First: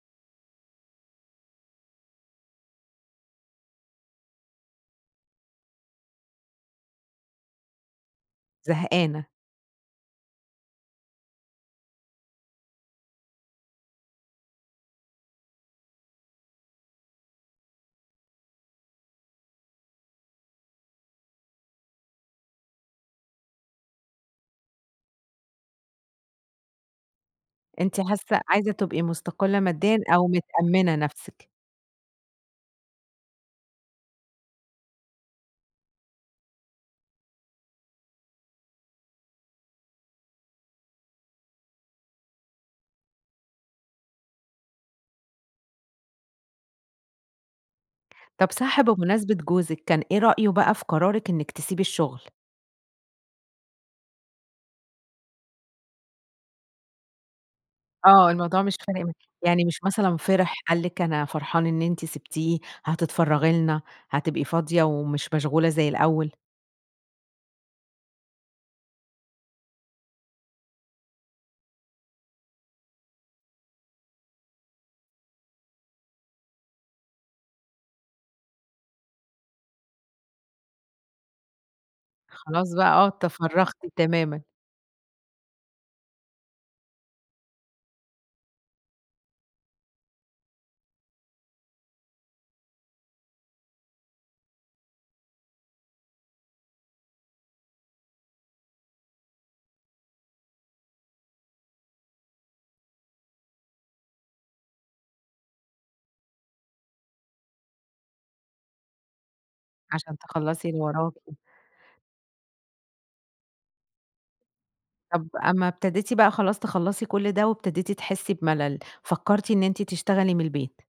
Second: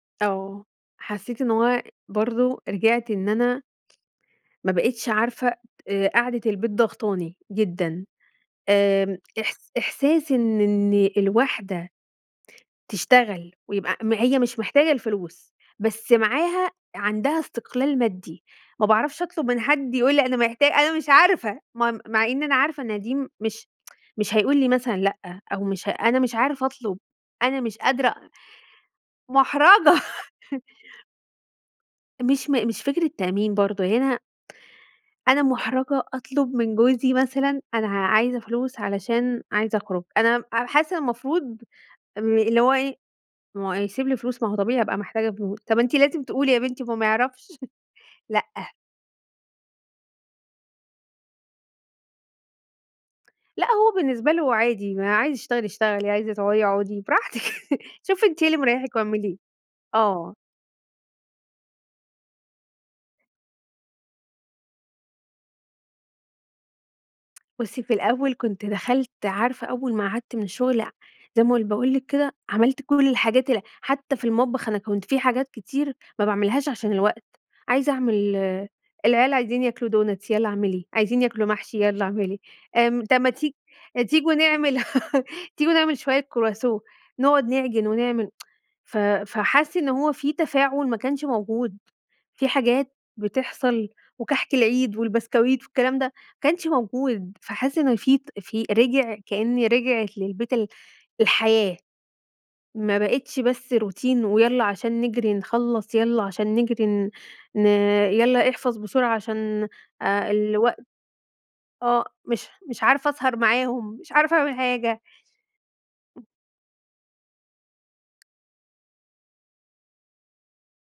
آه، حسيت إن هو برضو رجعت إن أنا ما بقتش عارفة، آآ قعدة البيت ضغطاني جدًا، آمم، زهقانة. إحس إحساس إن إن الواحدة تشتغل ويبقى م هي مش محتاجة الفلوس بس معاها، عندها استقلال مادي، ما باعرفش أطلب من حد، يقول لي أنا محتا أنا مش عارفة م مع إن أنا عارفة إن دي مش مش هيقول لي مثلًا لأ، أو مش ه أنا مش عارفة أطلب، أنا مش أنتِ قادرة، حاسة عايزة تبقي مستقلة ماديًا مُحرَجَة أو متأمنة نفسِك. مش م مش فكرة تأمين برضو هنا أنا مُحرَجَة أطلب من جوزي مثلًا أنا ع عايزة فلوس علشان عايزة أخرج، أنا حاسة إن المفروض امم، اللي هو إيه، ما هو هيسيب لي فلوس ما هو طبيعي هابقى محتاجة فلوس، طب أنتِ لازم تقولي يا بنتي ما هو ما يعرفش طب لأ. صح بمناسبة جوزِك، كان إيه رأيه بقى في قرارِك إنِك تسيبي الشغل؟ لأ، هو بالنسبة له عادي، ما عايزة تشتغلي اشتغلي، عايزة تقعدي اقعدي براحتِك، شوفِي آه، أنتِ إيه اللي الموضوع مش مريحِك فارق واعمليه، يعني مش مثلًا آه. فرح قال لِك أنا فرحان إن أنتِ سِبتيه، هتتفرغي لنا، هتبقي فاضية ومش مشغولة زي الأول. بُصّي، في الأول كنت دخلت عارفة أول ما قعدت من الشغل، ع زي ما باقول لِك كده، عملت كل الحاجات ال حتى في المطبخ، أنا كنت في حاجات كتير ما باعملهاش عشان الوقت، عايزة أعمل العيال عايزين ياكلوا دونتس، يالّا اعمليه، عايزين ياكلوا محشي، يالّا اعملي، خلاص بقى آمم، آه، طب ما تي تفرغتِ تيجوا تمامًا. نعمل تيجوا نعمل شوية كرواسون، نقعد نعجن ونعمل، ف فحس إن هو في تفاعل ما كانش موجود، في حاجات بتحصل، وكحك العيد والبسكويت والكلام ده ما كانش موجود، فحس إن في ت في رجع كأن رجعِت للبيت ال الحياة، ما بقتش بس روتين ويالّا عشان نجري نخلص، يالّا عشان نجري ن ن يالّا احفظ بسرعة عشان عشان آآ تخلّصي اللي الوقت، وراكِ. آه مش مش عارفة أسهر معاهم، مش عارفة أعمل حاجة. طب أمّا ابتديتِ بقى خلاص تخلصي كل ده وابتديتِ تحسي بملل، فكرتِ إن أنتِ تشتغلي من البيت.